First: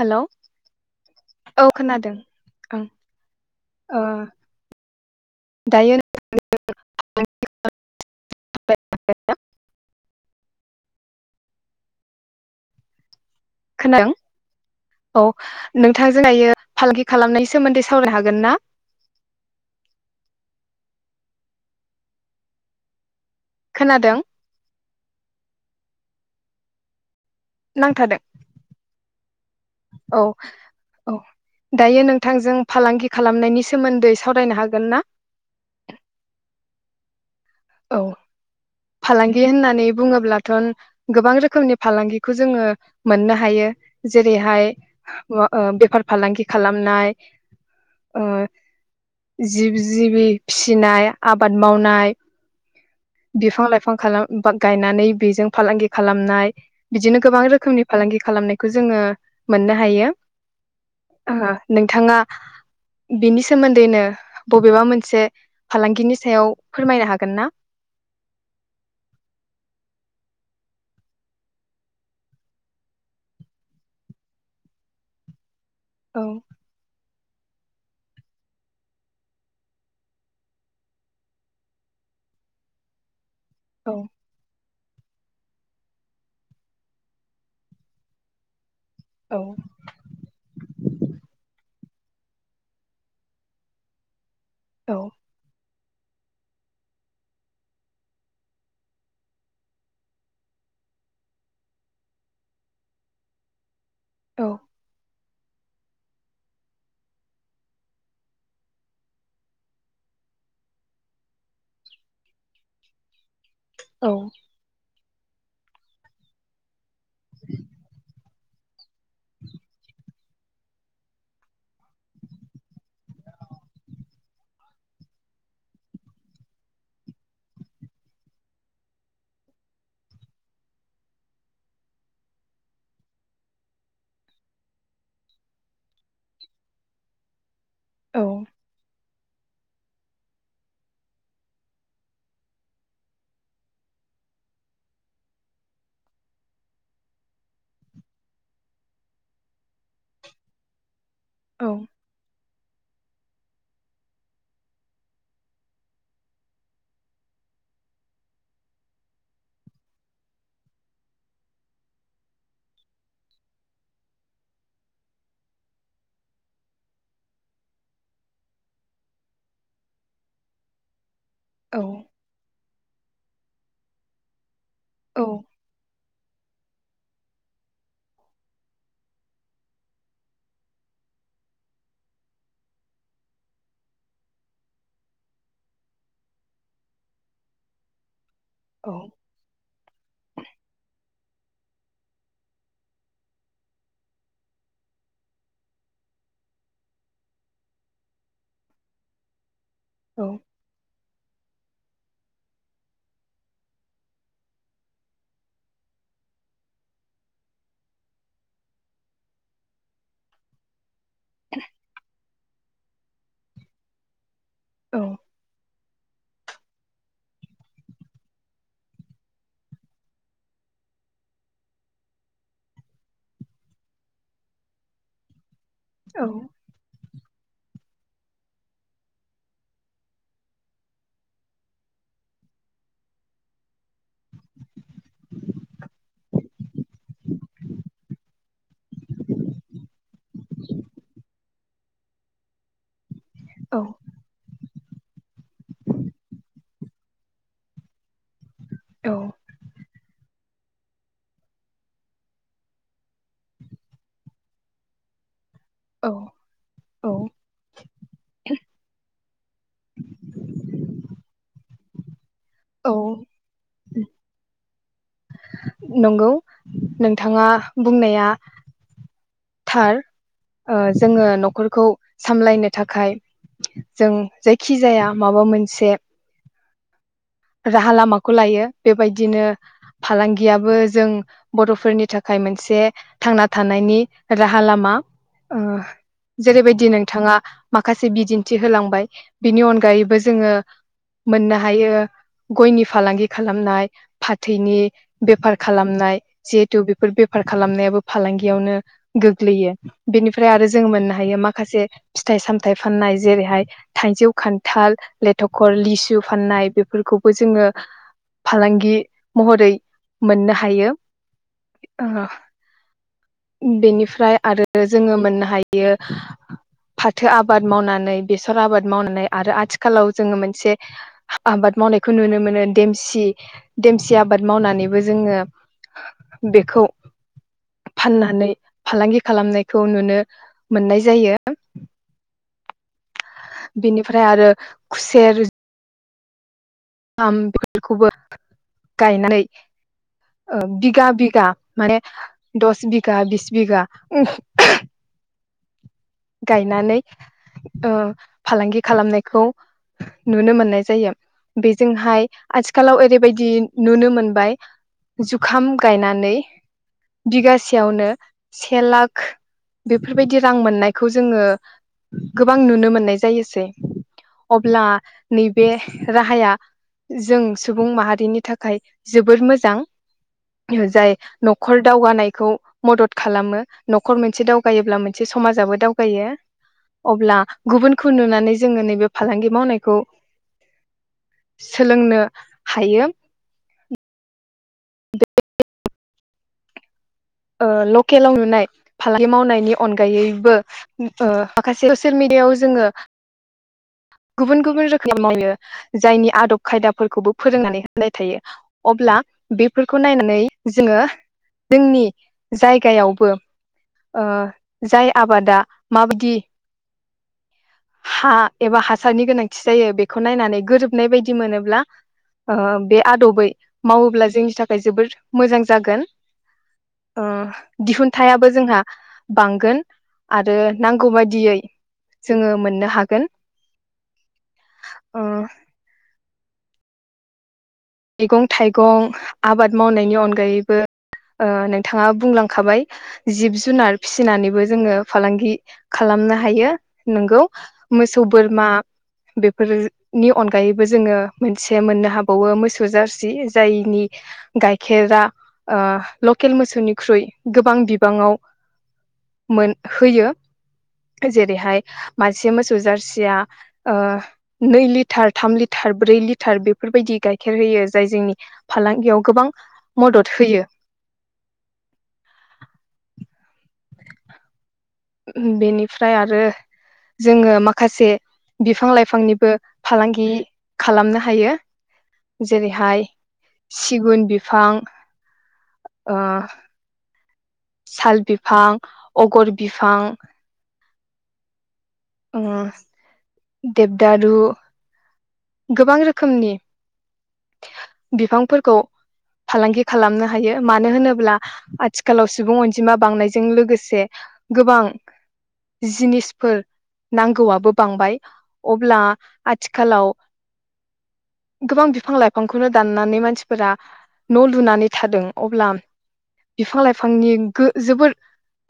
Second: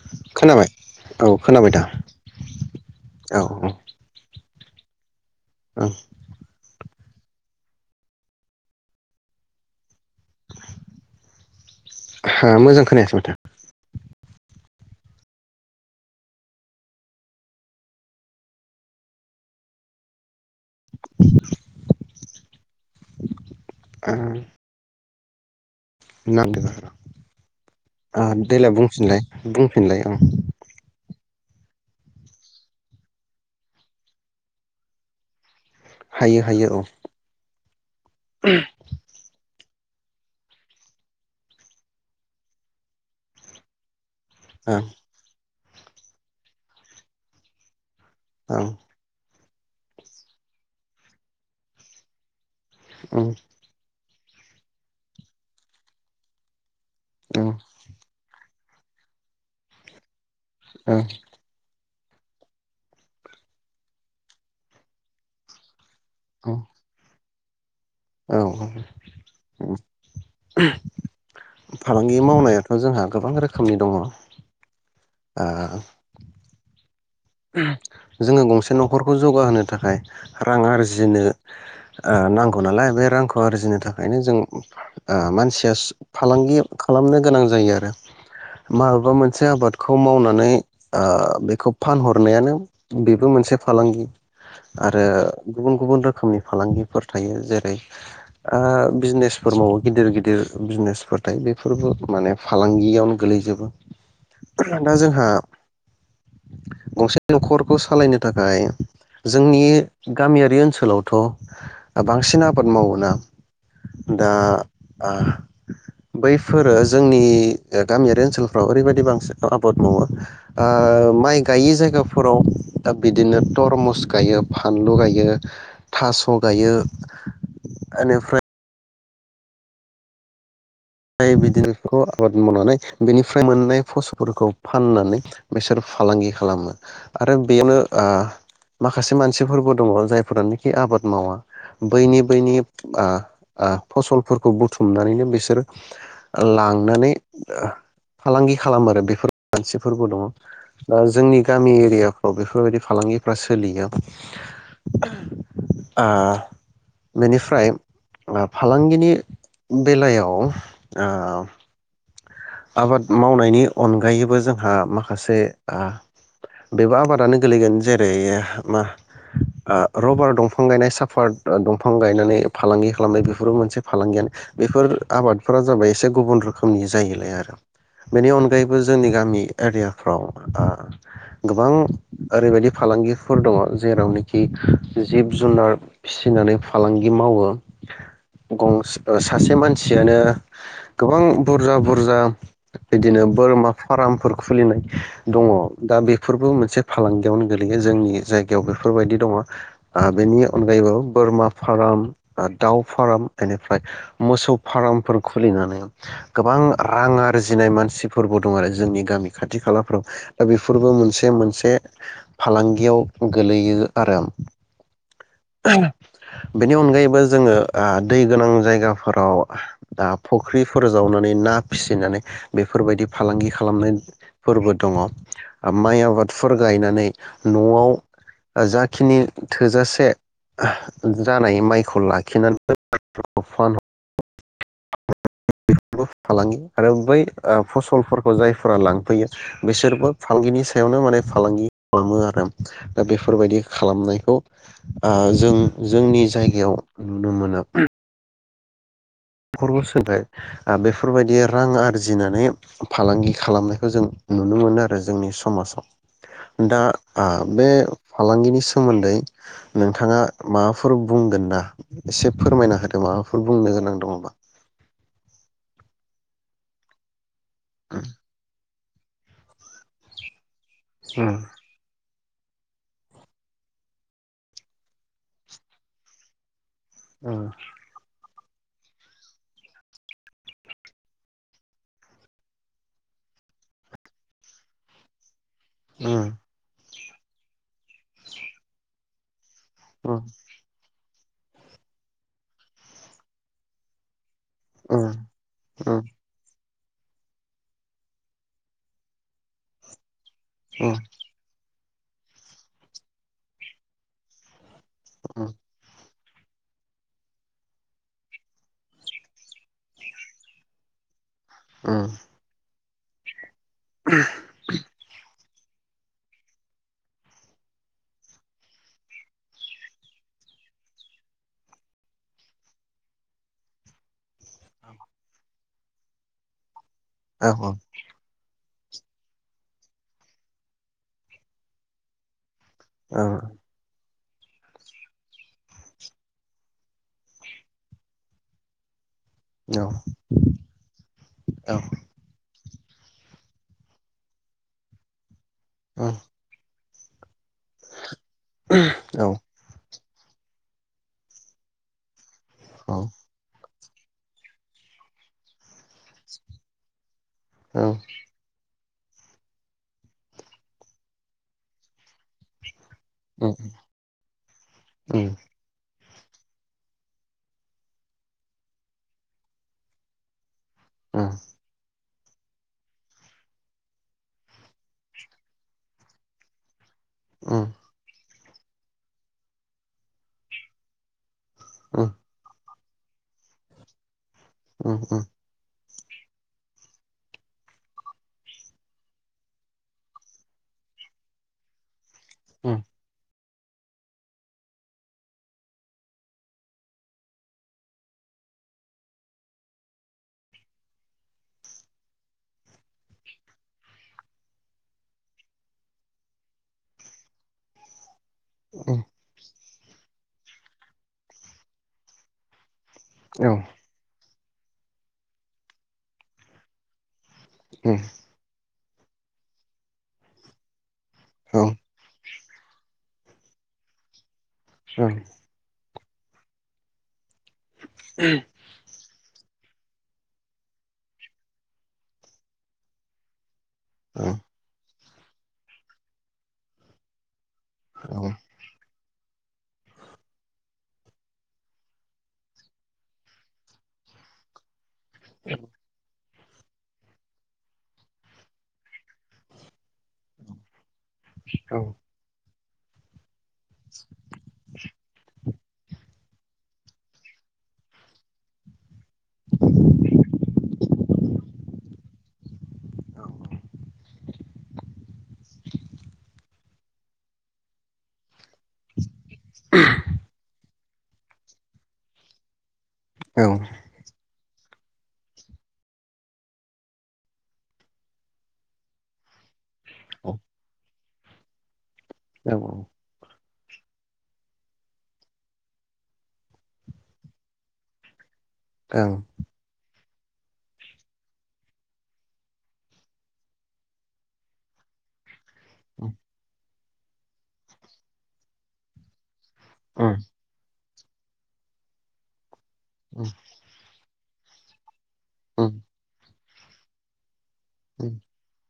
Hello खोनाबाय औ खोनाबाय दा खोनादों ओं औ ओ ओं दायो [inaudible] मोजां खोनायासै माथो। खोनादों औ नोंथांजोंहायो फालांगि खालामनायनि सोमोन्दै सावरायनो हागोन ना? [inaudible] ओ खोनादों [inaudible] नांथादों ओ देलाय बुंफिनलाय बुंफिनलाय उम औ औ दायो नोंथांजों फालांगि खालामनायनि सोमोन्दै सावरायनो हागोन ना? हायो हायो औ औ फालांगि होननानै बुङोब्लाथ' गोबां रोखोमनि फालांगिखौ जोङो मोननो हायो। जेरैहाय ओं ओ बेफार फालांगि खालामनाय ओ औ जिब जिबि फिसिनाय आबाद मावनाय ओं बिफां लाइफां खालाम गायनानै बेजों फालांगि खालामनाय बिदिनो गोबां ओं रोखोमनि फालांगि खालामनाय खौ जोङो मोननो हायो आ नों बिथाङा बिनि सोमोन्दैनो बबेबा मोनसे फालांगिनि सायाव ओं फोरमायनो हागोन ना? औ औ फालांगि मावनायाथ' जोंहा गोबां रोखोमनि दङ। आ औ जोङो गंसे न'खरखौ जौगाहोनो थाखाय रां आरजिनो नांगौ नालाय बे रां खौ आरजिनो औ थाखायनो जों मानसिया फालांगि खालामनो गोनां जायो आरो माबेबा औ मोनसे आबादखौ मावनानै ओ बेखौ फानहरनायानो बेबो मोनसे फालांगि औ आरो गुबुन गु गुबुन रोखोमनि फालांगिफोर थायो जेरै ओ बिजनेसफोर मावो गिदिर गिदिर बिजनेसफोर थायो बेफोरबो माने फालांगियावनो गोलैजोबो औ दा जोंहा गंसे न'खरखौ सालायनो थाखाय जोंनि गामियारि ओनसोलावथ' बांसिन आबाद मावोना औ दा ओ बैफोरो जोंनि गामियारि ओनसोलफ्राव ओरैबादि बांसिन आबाद मावो आ माइ गायै जायगाफोराव बिदिनो तरमुस गायो फानलु गायो थास' गायो इनिफ्राय बिदिनोखौ आबाद मावनानै बेनिफ्राय मोननाय फसलफोरखौ फाननानै बिसोर फालांगि खालामो आरो बेयावनो आ औ माखासे मोनसे मानसिफोरबो दङ जायफोरानोखि आबाद मावा बैनि बैनि ओ-ओ फसलफोरखौ बुथुमनानैनो बिसोर लांनानै फालांगि खालामो आरो बेफोर मानसिफोरबो दङ। दा जोंनि औ गामि एरियाफ्राव बेफोरबायदि फालांगिफ्रा सोलियो ओ बेनिफ्राय फालांगिनि बेलायाव औ आबाद मावनायनि अनगायैबो जोंहा माखासे आ बेबो आबादानो गोलैगोन जेरै- मा ओ रबार दंफां गायनाय साब पार्ट औ दंफां गायनानै फालांगि खालामनाय बेफोरबो मोनसे फालांगियानो बेफोर औ आबादफोरा जाबाय एसे गुबुन रो खोमनि जायोलाय आ बेनि अनगायैबो जोंनि गामि एरियाफ्राव ओ गोबां ओरैबायदि फालांगिफोर दङ जेरावनोखि जिब जुनार फिसिनानै फालांगि मावो गंस औ ओ सासे मानसियानो गोबां बुरजा बुरजा बिदिनो बोरमा फार्मफोर खुलिनाय दङ दा बेफोरबो मोनसे फालांगियावनो गोलैयो जोंनि जायगायाव बेफोरबायदि दङ ओ बेनि अनगायैबो बोरमा फाराम दाउ फार्म बेनिफ्राय मोसौ फार्मफोर खुलिनानै गोबां रां आ जिनाय मानसिफोरबो दं आरो जोंनि गामि खाथि खालाफ्राव दा बेफोरबो मोनसे जे मोनसे फालांगियाव गोलैयो आरो औ बेनि अनगायैबो जोङो ओ दै गोनां जायगाफोराव दा फुख्रिफोर जावनानै ना फिसिनानै बेफोरबायदि फालांगि खालामनायफोरबो दङ माइ आबादफोर गायनानै न'आव जाखिनि थोजासे जानाय माइखौ लाखिनानै [unintelligible] [unintelligible] फालांगि आरो बै ओ फसलफोरखौ जायफोरा लांफैयो बिसोरबो फालांगिनि सायावनो माने फालांगि खालामो आरो दा बे फोरबायदि औ खालामनायखौ ओ जों जोंनि जायगायाव नुनो मोनो। औ [unintelligible] सोलाय ओ बेफोरबायदि रां आरजिनानै फालांगि खालामनायखौ जों नुनो मोनो आरो जोंनि सम समाज औ आव दा ओ बे फालांगिनि सोमोन्दै नोंथाङा माबाफोर बुंगोन ना एसे फोरमायना औ होदो माबाफोर बुंनो गोनां [inaudible] नंगौ नोंथाङा बुंनाया थार ओ जोङो न'खरखौ सामलायनो थाखाय जों जायखिजाया माबा मोनसे उम राहा लामाख खौ लायो बेबायदिनो फालांगि लांगियाबो जों बर'फोरनि थाखाय मोनसे थांना थानायनि राहा लामा। ओ जेरैबायदि नों थाङा माखासे बिदिन्थि होलांबाय बिनि उम अनगायैबो जोङो मोननो हायो गयनि फालांगि खालामनाय। फाथैनि उम बेफार उम खालामनाय। जिहेथु बेफोर बेफार खालामनायाबो फालांगियावनो गोग्लैयो। बेनिफ्राय आरो जों उम उम मोननो हायो माखासे फिथाइ सामथाइ फाननाय जेरैहाय थाइजौ खान थाल, उम लेथक', लिसु फाननाय बेफोरखौबो जोङो फालांगि महरै मोननो हायो। उम ओ। बेनिफ्राय आरो जोङो मोननो हायो यो फाथो आबाद मावनानै बेसर आबाद मावनानै आरो आथिखालाव जोङो मोनसे आबाद मावनायखौ नुनो मोनो देमसि देमसि आबाद मावनानै बो जोङो बेखौ औ औ फाननानै फालांगि खालामनायखौ नुनो मोननाय जायो। औ। बेनिफ्राय आरो खुसेर आम [unintelligible] खौबो गायनानै औ बिगा बिगा माने दस बिघा बिस बिघा उम गायनानै ओ फालांगि खालामनायखौ नुनो मोननाय जायो। बेजोंहाय आथिखालाव ओरैबायदि नुनो मोनबाय जुखाम गायनानै औ बिगासेयावनो से लाख बेफोरबायदि रां मोननाय खौ जोङो गोबां नुनो मोन ननाय उम जायोसै। अब्ला उम उम नैबे राहाया जों सुबुं माहारिनि थाखाय जोबोर मोजां। जाय नखर दावगानाय खौ मदद खालामो नखर मोनसे दावगायोब्ला मोनसे समाजाबो दावगायो। अब्ला गुबुनखौ नुनानै जोङो नैबे फालांगि मावनायखौ सोलोंनो हायो। उम उम ओ लकेलाव नुनाय फालांगि मावनायनि अनगायैबो ओ माखासे ससियेल मिडियाआव जोङो औ उम गुबुन गुबुन रोखोम मावनो जायनि आदब खायदाफोरखौबो फोरोंनानै होनाय थायो अब्ला बेफोरखौ नायनानै जोङो जोंनि जायगायावबो जाय ओ आबादा माबायदि हा एबा हासारनि गोनां जायो बेखौ नायनानै गोरोबनाय बायदि मोनोब्ला ओ बे आदबै मावोब्ला जों नि थाखाय जोबोर मोजां जागोन। ओ दिहुनथाइयाबो जोंहा। बांगोन आरो नांगौ बायदियै जोङो मोननो हागोन। उम ओ मैगं थाइगं आबाद मावनायनि अनगायैबो ओ नोंथाङा बुंलांखाबाय जिब जुनार औ फिसिनानैबो जोङो फालांगि औ मोसौ बोरमा बेफोरनि अनगायैबो जोङो मोनसे मोननो हाबावो मोसौ जारसि जायनि गाय गाइखेरा ओ लकेल मोसौनिख्रुइ गोबां बिबाङाव मोन होयो। जेरैहाय मासे मोसौ जारसिया ओ नै लिटार थाम लिटार ब्रै लिटार बेफोरबायदि गाय खेर होयो जाय जोंनि फालांगि याव गोबां मदद होयो बेनिफ्राय आरो जोङो माखासे बिफां लाइफांनिबो फालांगि खालामनो हायो जेरैहाय सिगुन बिफां ओ साल बिफां अगर बिफां ओ औ देबदारु गोबां रोखोमनि बिफां फोरखौ फालांगि खालामनो हायो मानो होनोब्ला आथिखालाव सुबुं अनजिमा बांनायजों लोगोसे गोबां जिनिसफोर नांगौआबो बांबाय अब्ला आथिखालाव गोबां बिफां लाइफांखौ नो दाननानै मानसिफोरा न' लुनानै थादों अब्ला बिफां लाइफांनि गो जोबोद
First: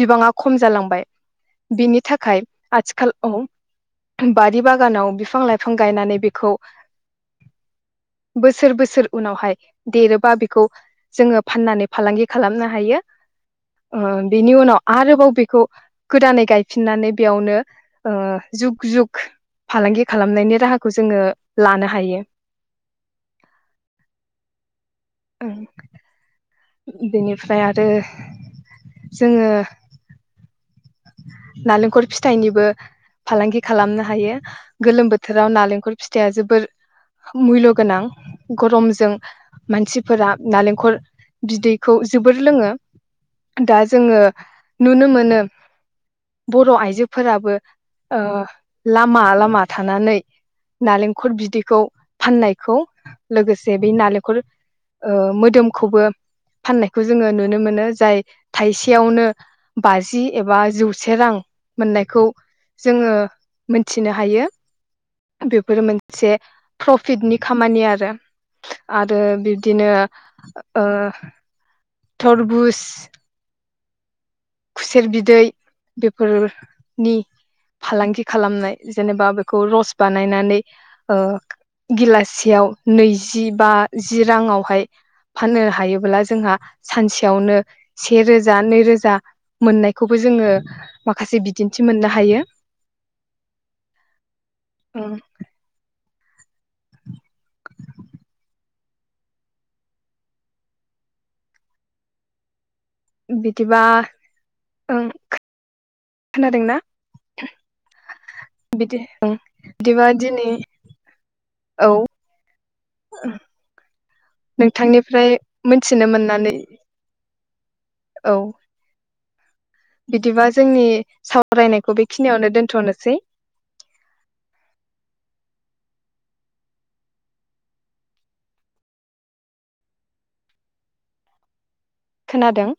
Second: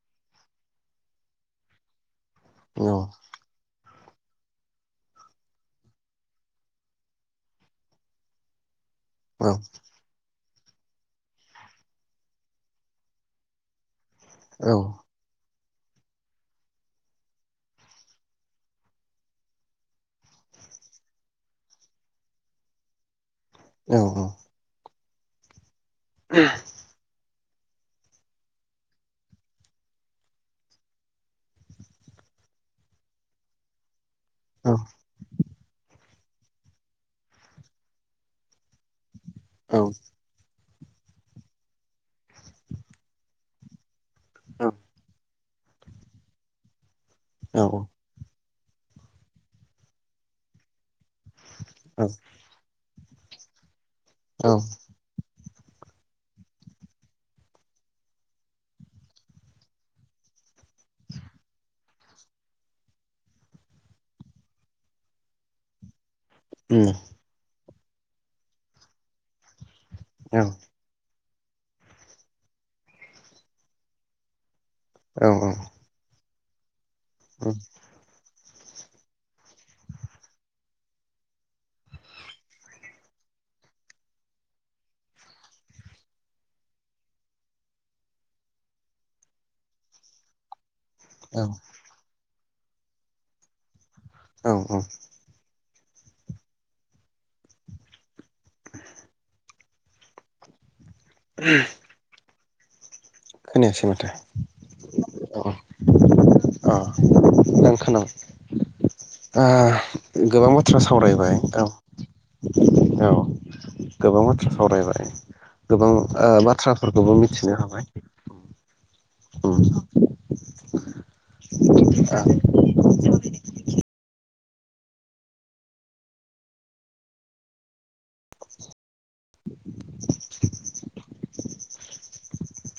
बिबाङा खम जालांबाय बिनि था खाय आथिखाल बारि बागानाव बिफां लाइफां गायनानै बेखौ बोसोर बोसोर उनावहाय देरोबा बे खौ जोङो फाननानै फालांगि खालामनो हायो बेनि उनाव आरोबाव बेखौ गोदानै गायफिननानै बेयावनो ओ जुग जुग फालांगि खालामनायनि राहाखौ जोङो लानो हायो औ औ उम बेनिफ्राय आरो जोङो नालेंखर फिथाइनिबो फालांगि खालामनो हायो गोलोम बोथोराव नालेंखर फिथाइया जोबोर मुल्य गोनां गरमजों मानसिफोरा नालें खर बिदैखौ जोबोर लोङो दा जोङो नुनो मोनो बर आइजो फोराबो औ ओ लामा लामा थानानै नालेंखर बिदैखौ फाननायखौ लोगो बे नालेखर ओ मोदोम खौबो फाननायखौ जोङो नुनो मोनो जाय थाइसेयावनो बाजि एबा जौसे रां मोननायखौ जोङो मोनथिनो हायो बेफोरो मोन से प्रफिटनि खामानि आ रा आरो बि दिनो ओ थरबुस खुसेर बिदै बे फोर नि फालांगि खालामनाय जेनेबा बेखौ रस बानायनानै ओ गिलाससेयाव नैजि बा जि राङावहाय फाननो हायोब्ला जोंहा सानसेयावनो सेेरोजा नै रोजा मोननायखौबो जोङो माखासे बिदिन्थि मोननो हायो । औ औ । ओं [unintelligible] बिदिबा खोनायासै माथो ओं अ अ खोनादोंना मोजां खोनाबाय बिदि दा बिदिबा दिनै गोबां बाथ्रा सावरायबाय औ औ । गोबां बाथ्रा सावरायबाय नोंथांनिफ्राय गोबां मोनथिनो ओ मोननानै बाथ्राफोरखौबो मिथिनो हाबाय । औ । बिदिबा जोंनि सावरायनायखौ बेखिनियावनो दोनथ नोसै । [inaudible] जादों ।